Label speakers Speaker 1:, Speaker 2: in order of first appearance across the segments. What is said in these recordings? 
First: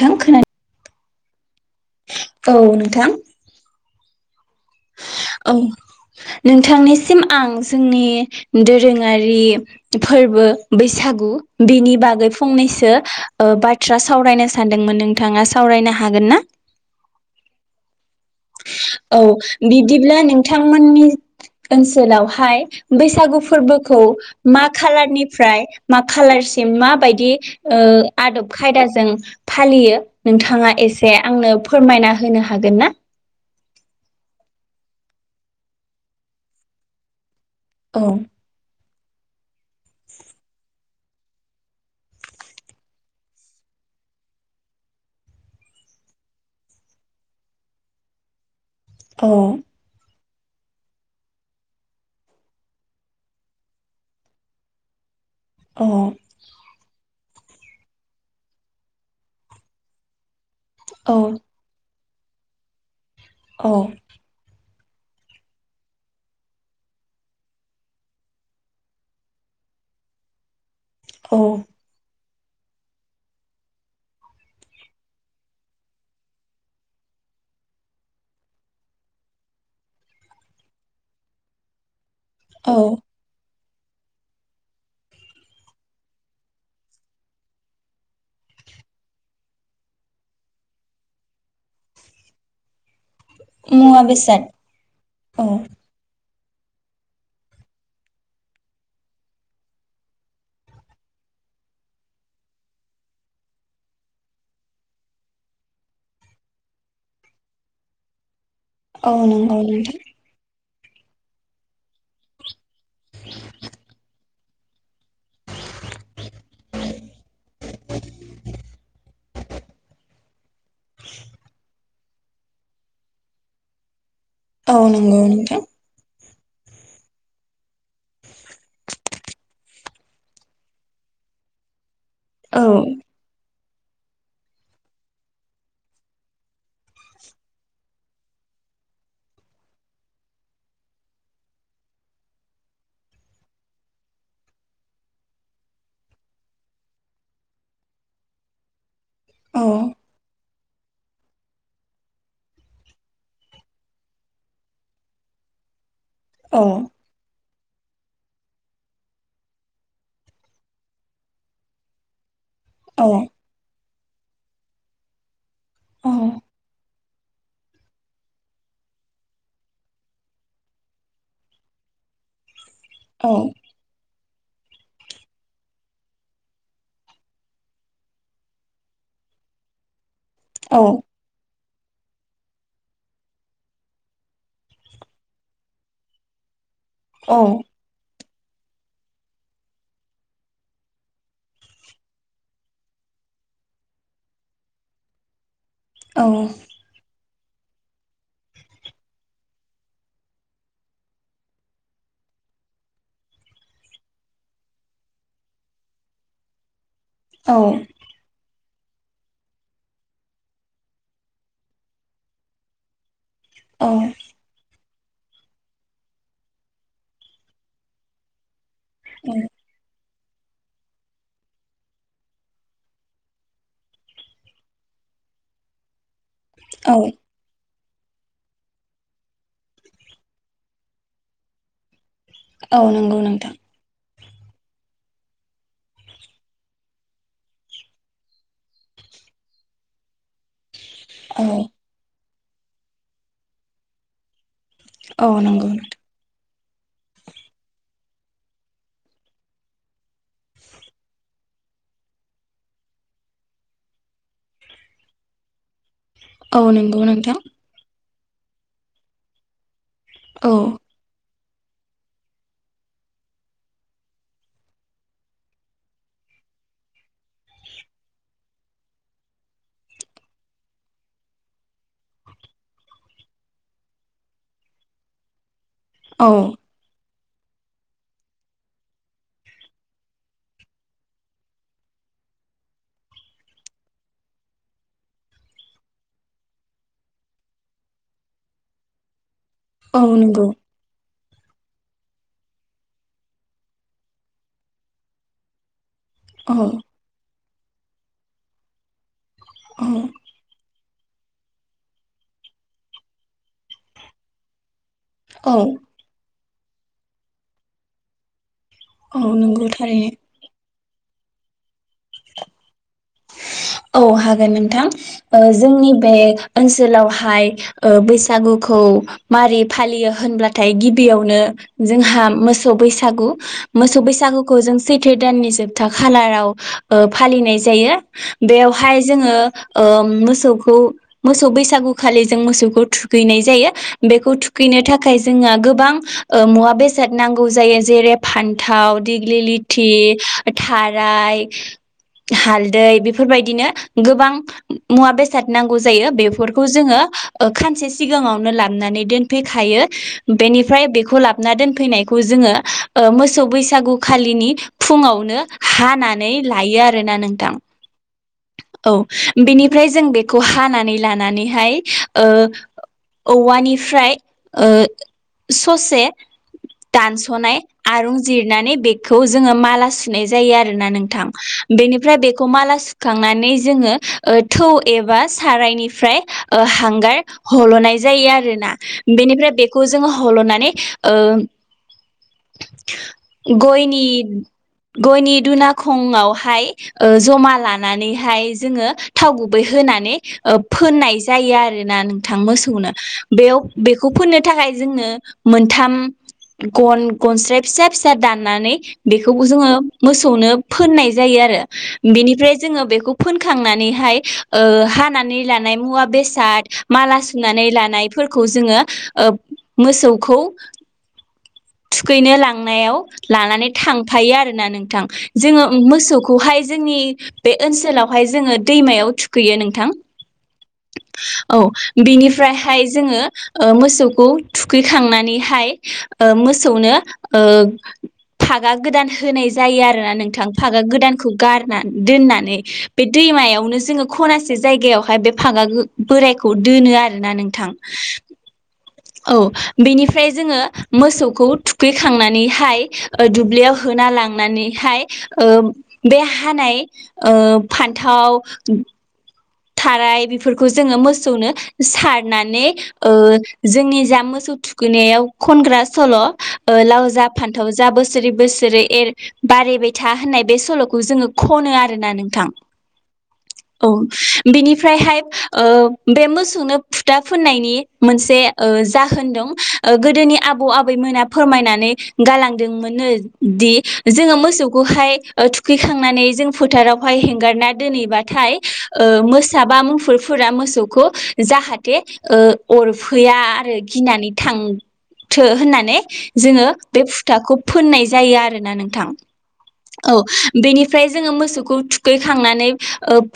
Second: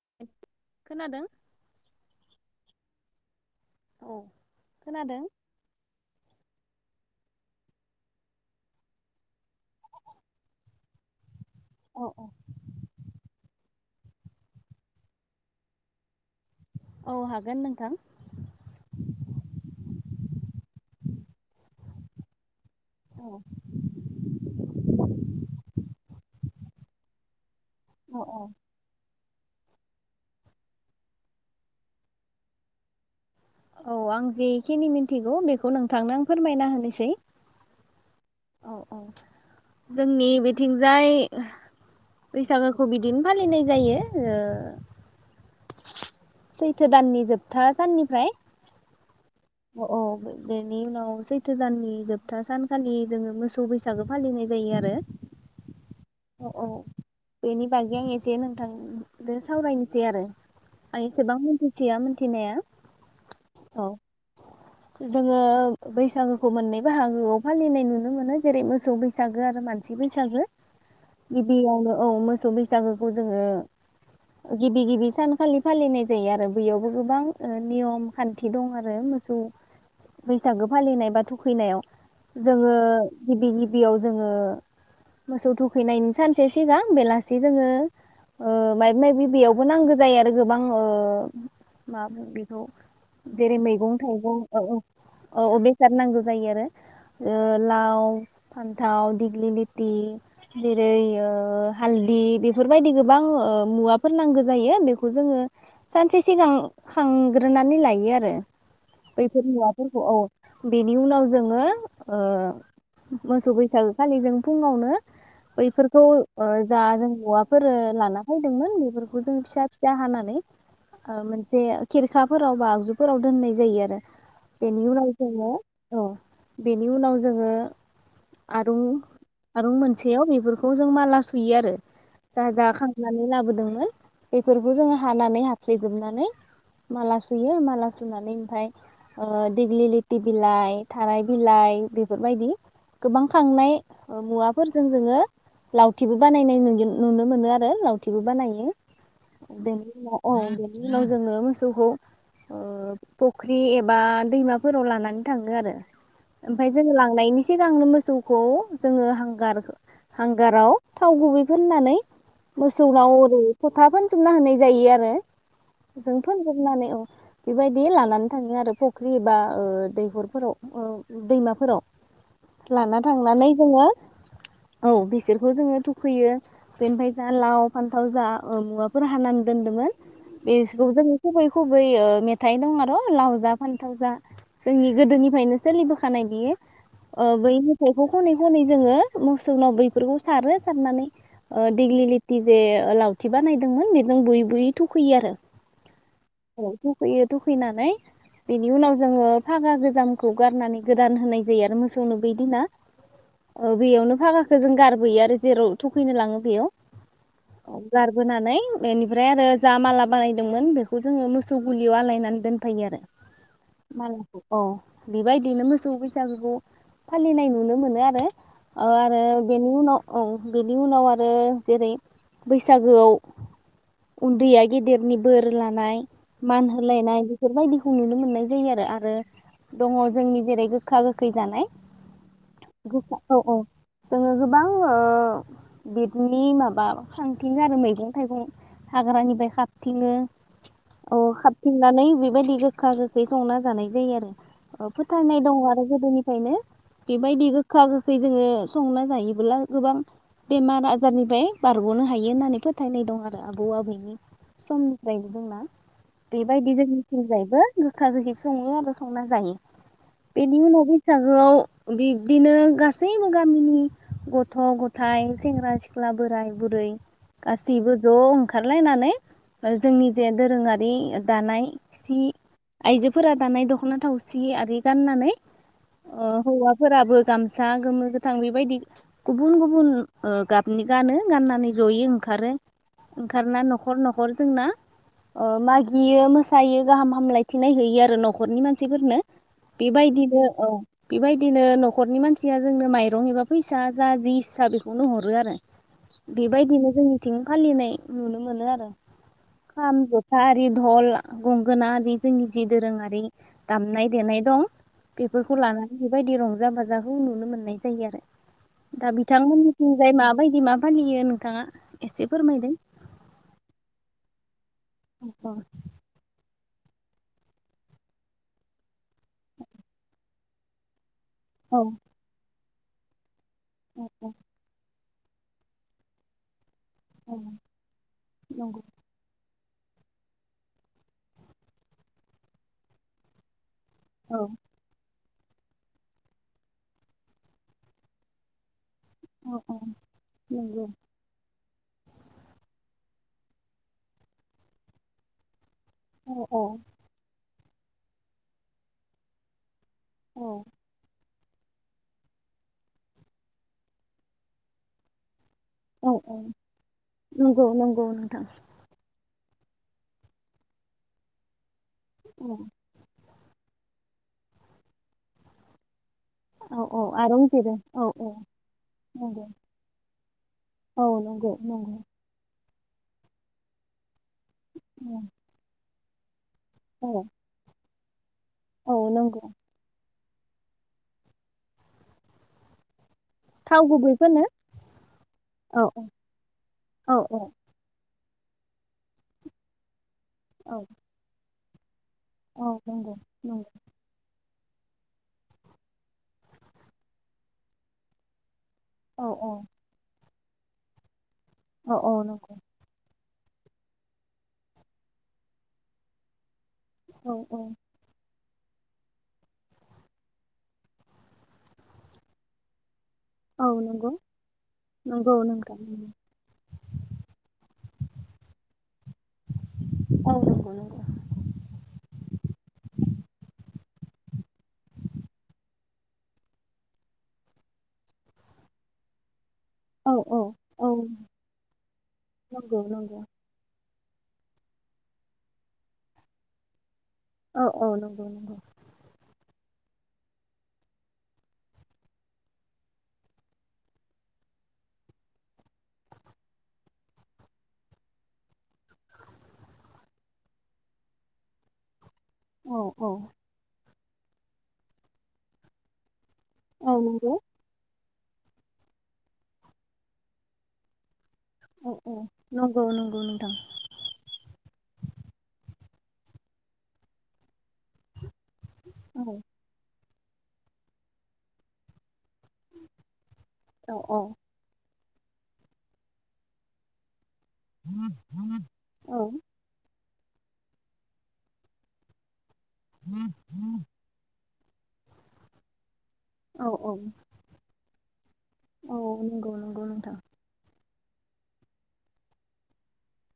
Speaker 1: थां खोना
Speaker 2: खोनादों
Speaker 1: औ नोंथां
Speaker 2: औ खोनादों
Speaker 1: औ नोंथांनिसिम आं जोंनि दोरोङारि फोरबो बैसागु बेनि
Speaker 2: औ औ
Speaker 1: बागै फंनैसो बा थ्रा सावरायनो सानदोंमोन नोंथाङा सावरायनो हागोन ना?
Speaker 2: औ हागोन नोंथां।
Speaker 1: बिदिब्ला नोंथांमोननि ओनसोलावहाय बैसागु
Speaker 2: औ
Speaker 1: फोरबोखौ मा खालारनिफ्राय मा खालारसि म मा बायदि ओ
Speaker 2: औ
Speaker 1: आदब खायदाजों फालियो नोंथाङा एसे आंनो फोरमायना होनो हागोन ना?
Speaker 2: औ आं जेखिनि मिथिगौ बेखौ नोंथांनो फोरमायना होनोसै
Speaker 1: औ
Speaker 2: औ औ जोंनि बेथिंजाय बैसागोखौ बिदिनो फालिनाय जायो सैथो दाननि जोबथा साननिफ्राय औ बेनि उनाव सैथो दाननि जोबथा सानखालि जोङो मोसौ बैसागो फालिनाय जायो आरो। औ औ बेनि बागै आं एसे नोंथांजों सावरायनोसै आरो आं
Speaker 1: औ
Speaker 2: एसेबां मोनथिसोया मोन थिनाया
Speaker 1: औ
Speaker 2: जोङो बैसागोखौ मोननै बाहागोआव फालिनाय नुनो मोनो जेरै मोसौ बैसागो आरो मानसि बैसागो
Speaker 1: औ
Speaker 2: बिबियावनो औ मो मोसौ बैसागोखौ जोङो गिबि गिबि सानखालि फालिनाय जायो आरो बैयावबो गोबां नियम खान्थि दं आरो मोसौ बैसागो फालिनाय बा थुखैनायाव
Speaker 1: औ
Speaker 2: जोङो गिबि गिबि बेयाव जोङो मोसौ थुखैनायनि सानसे सिगां बेलासि जोङो ओ माबा माबि बेयावबो नांगौ जायो आरो ओ गोबां माबाफोर बेखौ जेरै मैगं
Speaker 1: मुवा
Speaker 2: थाइगं
Speaker 1: बेसाद
Speaker 2: ओ औ बेेसाद नां गौ‌ जायो आरो लाव फान्थाव दिग्लिलिथि जेरै ओ हालदि बेफोरबायदि गोबां मुवाफोर नांगौ जायो। बेखौ जोङो सानसे सिगां खांग्रोनानै लायो आरो।
Speaker 1: औ
Speaker 2: बैफोर
Speaker 1: नंगौ
Speaker 2: मुवाफोरखौ
Speaker 1: नोंथां
Speaker 2: औ बेनि उनाव जोङो ओह मोसौ बैसागो खालि जों फुङावनो बैफोरखौ ओ जा जों मुवाफोरो लाना फैदोंमोन बेफोरखौ जों फिसा फिसा हानानै ओ मोनसे खेरखाफोराव बा आगजुफोराव दोननाय जायो आरो।
Speaker 1: औ
Speaker 2: बेनि उनाव
Speaker 1: नंगौ
Speaker 2: जोङो
Speaker 1: नोंथां
Speaker 2: औ बेनि उनाव जोङो आरुं आरुं मोनसेयाव बेफोरखौ जों माला सुयो आरो। जा
Speaker 1: औ
Speaker 2: जा खांनानै लाबोदोंमोन। बेफोरखौ जोङो हानानै हाफ्लेेजोबनानै माला सुयो माला सुनानै ओमफ्राय ओ दिग्लिलिथि बिलाइ थाराइ बिलाइ बेफोरबायदि गोबां खांनाय मुवाफोरजों जोङो लावथिबो बानायनाय नुयो नुनो मोनो आरो लावथिबो बानायो।
Speaker 1: औ
Speaker 2: बेनि उनाव औ उनाव जोङो मोसौखौ ओ फुख्रि एबा दैमाफोराव लानानै थाङो आरो।
Speaker 1: औ
Speaker 2: ओमफाय जोङो लांनायनि सिगांनो मोसौखौ जोङो हांगार हांगाराव थाव गुबै फोननानै
Speaker 1: औ
Speaker 2: मोसौनाव ओरै फोथा फोनजोबना होनाय जायो आरो। जोंथ जोबनानै औ बेबायदि लानानै थाङो आरो फुख्रि बा ओ दैखरफोराव ओ दैमाफोराव लाना
Speaker 1: औ
Speaker 2: थांनानै जोङो औ बिसोरखौ जोङो थुखैयो बेनिफ्राय जा लाव फान्थाव जा मुवाफोर हानानै दोनदोंमोन
Speaker 1: औ
Speaker 2: बेखौ जोङो खुबै खुबै मेथाइ दं आरो। लाव जा फानथाव जा जोंनि गोदोनिफ्रायनो सोलिबोखानाय बियो ओ
Speaker 1: औ
Speaker 2: बै‌ मेथाइखौ खनै खनै जोङो मोसौनाव बैफोरखौ सारो सारनानै ओ दिेग्लिलिथि जे लावथि बानायदोंमोन बेजों बुयै बुयै थुखैयो आरो। औ थुखैयो थु फैनानै बेनि उनाव जोङो फागा गोजामखौ गारनानै गोदान होनाय जायो आरो मोसौनो बैदिना ओ बेयावनो फागाखौ जों गारबोयो आरो जेराव थुखैनो लाङो बैयाव औ गारबोनानै बेनिफ्राय आरो जा माला बानायदोंमोन बेखौ जोङो मोसौ गलियाव आलायनानै दोन फोयो आरो।
Speaker 1: औ
Speaker 2: मालाखौ अ बेबायदिनो मोसौ बैसागुखौ फालिनाय नुनो मोनो आरो। ओ आरो बेनि उनाव औ बेनि उनाव आरो जेरै बैसागोआव उन्दैया गेदेरनि बोर लानाय मान
Speaker 1: औ
Speaker 2: होलायना बायदिखौ नुनो मोननाय जायो आरो आरो दङ जोंनि जेरै गोखा गोखै जानाय
Speaker 1: औ नंगौ
Speaker 2: गोखा औ
Speaker 1: नोंथां
Speaker 2: औ जोङो गोबां ओ बेदिनो माबा खांथिङो आरो मैगं थाइगं हाग्रानिफ्राय खाबथिङो अ
Speaker 1: औ
Speaker 2: खाबथिंनानै बि बायदि गोखा गोखै संना जानाय जायो आरो। औ फोथायनाय दङ
Speaker 1: नंगौ
Speaker 2: आरो
Speaker 1: नोंथां
Speaker 2: गोदोनिफायनो बेबायदि गोखा गोखै जोङो संना जायोब्ला गोबां बेमार आजारनिफ्राय बारग'नो हायो होननानै फोथायनाय दं आरो आबौ आबौनि समनिफ्रायनो जोंना।
Speaker 1: औ
Speaker 2: बेबायदि
Speaker 1: नंगौ
Speaker 2: जों
Speaker 1: नोंथां
Speaker 2: जायबा गो खा गोखि सङो आरो संना जायो।
Speaker 1: औ
Speaker 2: बेनि उनाव बैसागोआव बिब्दिनो गासैबो गामिनि गथ' ग'थाय सेंग्रा सिख्ला बोराय बुरै गासैबो ज' ओंखारलायनानै ओ जोंनि जे दोरोङारि दानाय सि आइजोफोरा दानाय दख'ना थावसि आरि गाननानै अ
Speaker 1: औ
Speaker 2: हौवाफोराबो गामसा गोमो गोथां बेबायदि गुबुन गुबुन ओ गाबनि गानो गाननानै जयो ओंखारो ओंखारना न'खर न'खर जोंना ओ मागियो मोस सायो गाहाम हामलायथिनाय होयो आरो न'खरनि मानसिफोरनो।
Speaker 1: औ
Speaker 2: बेबायदिनो
Speaker 1: नंगौ
Speaker 2: औ बेबायदिनो न'खरनि मानसिया जोंनो माइरं एबा फैसा जा जि गसा बेखौनो हरो आरो।
Speaker 1: औ
Speaker 2: बेबायदिनो जोंनिथिं फालिनाय नुनो मोनो आरो।
Speaker 1: औ
Speaker 2: खाम जथा रि धल गंगोना आरि जोंनि जि दोरोङारि दामनाय देनाय दं
Speaker 1: औ
Speaker 2: बेफोरखौ लानानै बेबायदि रंजा रंजा बाजाखौ नुनो मोननाय जायो आरो। दा
Speaker 1: औ नंगौ थारैनो
Speaker 2: बिथांमोननिथिंजाय माबायदि माब फालियो नोंथाङा एसे फोरमायदो।
Speaker 1: औ हागोन नों थां ओ
Speaker 2: औ
Speaker 1: जोंनि बे ओनसोलावहाय ओ बैसागुखौ मारि फालियो होनब्लाथाय गिबियाव नो
Speaker 2: औ
Speaker 1: जोंहा मोस बैसागु मोसौ
Speaker 2: औ
Speaker 1: बैसागुखौ जों सैथो दाननि जोबथा खालाराव ओ
Speaker 2: औ
Speaker 1: फालिनाय जायो।
Speaker 2: नंगौ
Speaker 1: बेवहाय जोङो ओ ओम मोसौखौ मोसौ बैसागु खालि जों मोसौखौ थुखैनाय जायो। बेखौ
Speaker 2: औ
Speaker 1: थुखैनो थाखाय जोङा गोबां ओ मुवा-बेसाद नांगौ जायो जेरै फानथाव दिग्लि
Speaker 2: औ औ
Speaker 1: लिथि,
Speaker 2: नंगौ
Speaker 1: थाराय हालदै बे फोरबायदिनो गोबां मुवा-बेसाद नां गौ जायो
Speaker 2: औ औ
Speaker 1: बेफोरखौ जोङो ओ खानसे सिगाङावनो लाबनानै दोनफैखायो।
Speaker 2: औ
Speaker 1: बेनिफ्राय बेखौ लाब ना दोनफैनायखौ जोङो ओ मोसौ बैसागु खालिनि फुङावनो
Speaker 2: औ
Speaker 1: हानानै
Speaker 2: औ
Speaker 1: लायो आरोना नोंथां।
Speaker 2: नंगौ [unintelligible]
Speaker 1: बिनिफ्राय जों बेखौ हानानै लानानैहाय ओ
Speaker 2: औ
Speaker 1: औवानिफ्राय ओ स'से
Speaker 2: औ औ आरं
Speaker 1: दानस'नाय
Speaker 2: जिरो औ
Speaker 1: आरुं
Speaker 2: औ
Speaker 1: जिरनानै बेखौ
Speaker 2: नंगौ
Speaker 1: जोङो माला सुनाय जायो आरोना
Speaker 2: औ
Speaker 1: नोंथां
Speaker 2: नंगौ नंगौ
Speaker 1: बेनिफ्राय बेखौ माला सु खांनानै जोङो ओ थौ एबा
Speaker 2: औ
Speaker 1: सारायनि फ्राय ओ हांगार
Speaker 2: औ
Speaker 1: हल'नाय जायो आ रोना
Speaker 2: औ नंगौ
Speaker 1: बेनिफ्राय बेखौ जों ह हल'नानै ओ
Speaker 2: थाव
Speaker 1: गयनि
Speaker 2: गुबै फोनो
Speaker 1: गयनि
Speaker 2: औ
Speaker 1: दुनाखंआवहाय ओ
Speaker 2: औ औ
Speaker 1: ज'मा ला नानैहाय जोङो थाव गुबै होनानै ओ
Speaker 2: औ
Speaker 1: फोननाय जायो आरो आरो ना नों थां
Speaker 2: औ
Speaker 1: मोसौनो
Speaker 2: नंगौ नंगौ
Speaker 1: बेखौनो बिनि थाखाय जोंनो मोनथाम गन-गनस्राय फिसा फिसा दाननानै
Speaker 2: औ
Speaker 1: बेखौ
Speaker 2: औ
Speaker 1: जोङो मोसौ नो फोननाय जायो आरो
Speaker 2: औ औ
Speaker 1: बेनिफ्राय
Speaker 2: नंगौ
Speaker 1: बेखौ फोनखांनानैहाय ओ हानानै लानाय मुवा बेसाद माला
Speaker 2: औ औ
Speaker 1: सुनानै लानायफोर खौ जोङो ओ मोसौखौ थुखैनो लांनायाव
Speaker 2: औ
Speaker 1: लानानै
Speaker 2: नंगौ
Speaker 1: थांफायो आरो ना नोंथां
Speaker 2: नंगौ
Speaker 1: जोङो
Speaker 2: नोंथां
Speaker 1: मोसौखौहाय जोंनि बे ओनसोलाव हाय जोङो दैमायाव थुखैयो नोंथां
Speaker 2: औ नंगौ नंगौ
Speaker 1: औ बेनिफ्रायहाय जोङो ओ मोसौखौ थुखैखांनानैहाय ओ मोसौनो ओ फागा गोदान होनाय जायो आरोना
Speaker 2: औ औ
Speaker 1: नोंथां फागा
Speaker 2: औ
Speaker 1: गोदानखौ गारना दोननानै
Speaker 2: नंगौ
Speaker 1: बे
Speaker 2: नंगौ
Speaker 1: दैमायावनो जोङो खनासे जायगायावहाय बे फागा बोरायखौ दोनो आरो ना
Speaker 2: औ
Speaker 1: नोंथां
Speaker 2: औ नंगौ नंगौ
Speaker 1: औ बेनिफ्राय जोङो मोसौखौ थुखैखांनानैहाय दुब्लियाव होना लांनानैहाय बे हानाय फान्थाव थाराय बेफोरखौ जोङो मोसौनो सार नानै
Speaker 2: औ औ
Speaker 1: जोंनि जा मोसौ थुखैनायाव खनग्रा सल'
Speaker 2: औ
Speaker 1: लाव जा
Speaker 2: नंगौ
Speaker 1: फान्थाव जा बोस बोसोरै बोसोरै एर बारायबाय था होननाय बे सल'खौ जोङो खनो
Speaker 2: औ
Speaker 1: आरोना
Speaker 2: औ
Speaker 1: नोंथां
Speaker 2: नंगौ नंगौ नोंथां
Speaker 1: औ ओमफ्रायहाय बे मोसौनो फुथा फुननायनि मोनसे
Speaker 2: औ
Speaker 1: जाहोन दं गोदोनि आबौ आबैमोना फोरमायनानै गालांदोंमोननो दि
Speaker 2: औ
Speaker 1: जोङो मोसौखौहाय थुखैखांनानै जों फोथारावहाय हेंगारना दोनहैबाथाय
Speaker 2: औ
Speaker 1: बा मुफुरफोरा मोसौखौ जाहाथे अरफैया आरो गिनानै थांथो होननानै जोङो
Speaker 2: औ औ
Speaker 1: बे फुथाखौ फोननाय जायो आरोना
Speaker 2: औ
Speaker 1: नोंथां
Speaker 2: नंगौ नंगौ
Speaker 1: औ
Speaker 2: नोंथां
Speaker 1: बेनि ओमफ्राय जोङो मोसौखौ थुखैखांनानै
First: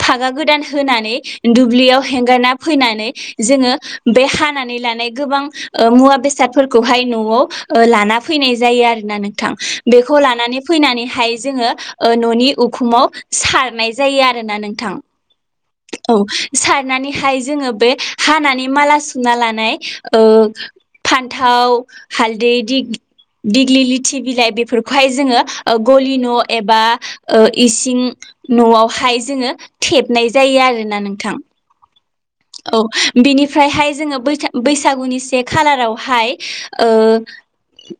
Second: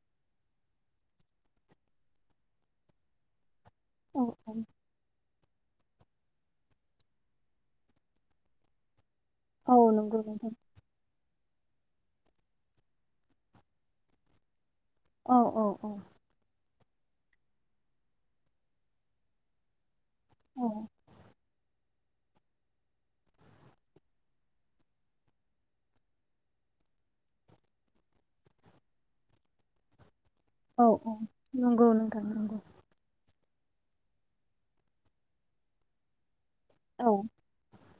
Speaker 1: फागा गोदान होनानै दुब्लियाव हेंगारना फैनानै जोङो
Speaker 2: औ
Speaker 1: बे
Speaker 2: औ
Speaker 1: हानानै लानाय गोबां ओ मुवा बेसादफोरखौहाय न'वाव लाना फैनाय जायो आरोना नों थां
Speaker 2: औ
Speaker 1: बेखौ
Speaker 2: नंगौ नोंथां
Speaker 1: लानानै फैनानैहाय जोङो ओ न'नि उखुमाव सारनाय जायो आरोना नोंथां
Speaker 2: औ
Speaker 1: औ सारनानैहाय जोङो बे हानानै माला सुना लानाय
Speaker 2: औ
Speaker 1: फान थाव हालदै दिग्लि लिथि बिलाइ बेफोरखौहाय जोङो गलि न' एबा इसिं न'वावहाय जोङो थेब होननाय जायो
Speaker 2: औ
Speaker 1: आरोना
Speaker 2: औ
Speaker 1: नोंथां
Speaker 2: नंगौ नोंथां नंगौ
Speaker 1: औ बिनिफ्रायहाय जोङो बैसागुनि से खालारावहाय
Speaker 2: औ
Speaker 1: ओ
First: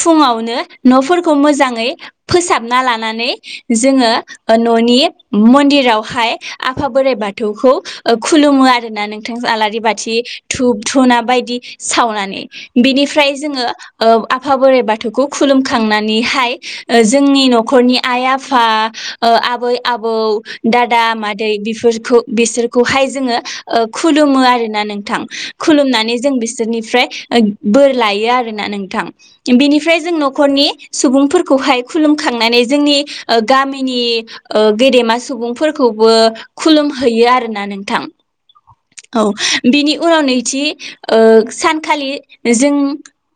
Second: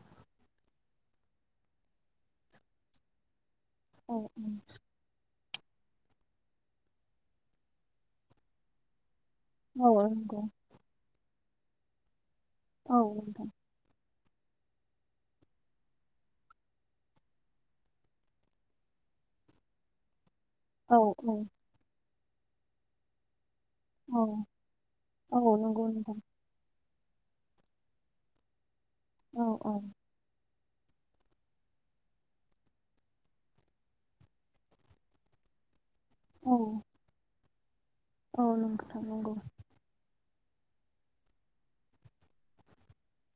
Speaker 1: फुङावनो न'फोरखौ मोजाङै फोसाबना लानानै जोङो
Speaker 2: औ
Speaker 1: ओ न'नि मन्दिरावहाय आफा बोराइ बाथौखौ खुलुमो आरो ना नों थां आलारि
Speaker 2: औ औ
Speaker 1: बाथि
Speaker 2: नंगौ
Speaker 1: धुब धुना बायदि सावनानै
Speaker 2: औ
Speaker 1: बिनिफ्राय
Speaker 2: नोंथां
Speaker 1: जोङो औ आफा बोराइ बाथौखौ खुलुमखांनानैहाय जोंनि न'खरनि आइ आफा ओ आबै आबौ
Speaker 2: औ
Speaker 1: दादा
Speaker 2: औ
Speaker 1: मादै बेफोरखौ बिसोरखौहाय जोङो ओ
Speaker 2: औ
Speaker 1: खुलुमो आरोना नोंथां
Speaker 2: औ नंगौ
Speaker 1: खुलुमनानै
Speaker 2: नोंथां
Speaker 1: जों बिसोरनिफ्राय ओ बोर लायो आरोना नोंथां
Speaker 2: औ औ
Speaker 1: बेनिफ्राय जों न'खरनि सुबुंफोरखौहाय खुलुमखांनानै जोंनि ओ गामिनि ओ गेदेमा सुबुंफोर खौबो
Speaker 2: औ
Speaker 1: खुलुम हैैयो आरो ना‌ नों थां
Speaker 2: औ नोंथां
Speaker 1: औ
Speaker 2: नंगौ
Speaker 1: बिनि उनाव नै थि ओ सानखालि जों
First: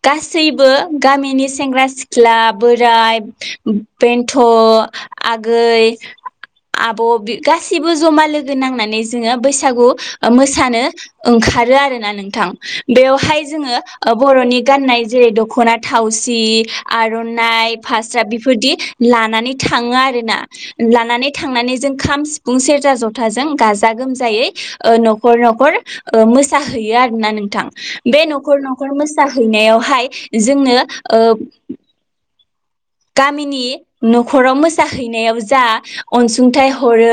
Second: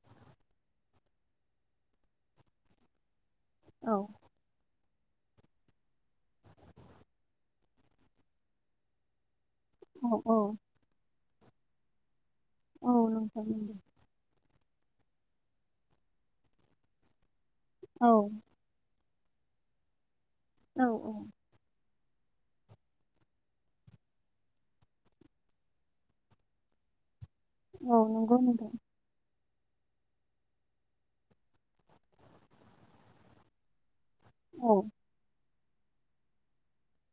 Speaker 1: गासै बो गामिनि सेंग्रा सिख्ला बोराय
Speaker 2: औ
Speaker 1: बेनथ' आगै आब' बि गासिबो जमा लोगो नांनानै जोङो बैसागु
Speaker 2: औ
Speaker 1: ओ
Speaker 2: औ
Speaker 1: मोसानो ओंखारो आरो ना नों थां
Speaker 2: औ
Speaker 1: बेवहाय
Speaker 2: नोंथां नंगौ
Speaker 1: जोङो बर'नि गाननाय जे द ख'ना थावसि आरन नाय
Speaker 2: औ
Speaker 1: फास्रा बेफोरदि लानानै थाङो आरो ना
Speaker 2: औ
Speaker 1: लानानै
Speaker 2: औ
Speaker 1: थांनानै जों खाम सिफुं सेरजा जथाजों गाजा गोमजायै ओ न'खर न'खर ओ मोसाहैयो आरोना नों थां
Speaker 2: औ
Speaker 1: बे
Speaker 2: नंगौ
Speaker 1: न'खर
Speaker 2: नोंथां
Speaker 1: न'खर मोसा हैनायावहाय जोंनो‌ ओ गामिनि न'खराव
Speaker 2: औ
Speaker 1: मोसाहैनायाव जा अनसुंथाइ हरो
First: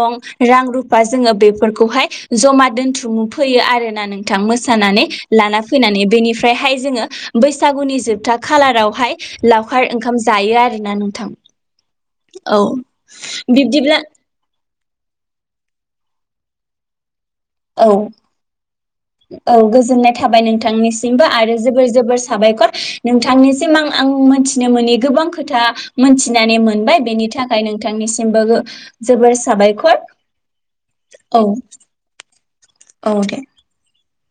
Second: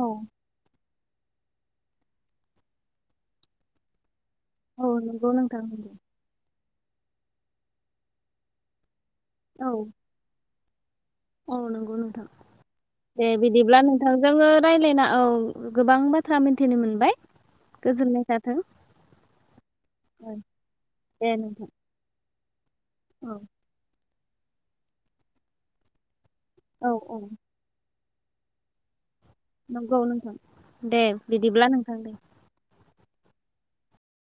Speaker 2: औ
Speaker 1: रां रु पा जोङो बेफोरखौहाय जमा दोनथुम फैयो आरोना नों थां
Speaker 2: औ
Speaker 1: मोसानानै
Speaker 2: नंगौ
Speaker 1: लाना
Speaker 2: नोंथां नंगौ
Speaker 1: फैनानै बेनि ओमफ्रायहाय जोङो बैसागुनि जोबथा खालारावहाय
Speaker 2: औ
Speaker 1: लावखार जायो आरोना। नोंथां
Speaker 2: औ नंगौ नोंथां
Speaker 1: औ
Speaker 2: दे बिदिब्ला
Speaker 1: बिब्दिब्ला
Speaker 2: नोंथां जोंङो रायलायना औ गोबां बाथ्रा मिथिनो मोनबाय।
Speaker 1: औ
Speaker 2: गोजोननाय थाथों।
Speaker 1: औ गोजोननाय
Speaker 2: औ
Speaker 1: थाबाय नोंथांनिसिमबो
Speaker 2: दे
Speaker 1: आरो
Speaker 2: नोंथां
Speaker 1: जोबोर जोबोर साबायखर
Speaker 2: औ
Speaker 1: नोंथांनिसिम आं आं मिथिनो मोनि गोबां खोथा मोनथि नानै
Speaker 2: औ
Speaker 1: मोनबाय
Speaker 2: औ
Speaker 1: बेनि थाखाय नोंथां निसिमबो
Speaker 2: नंगौ नोंथां दे
Speaker 1: औ
Speaker 2: बिदिब्ला नोंथां दे
Speaker 1: औ दे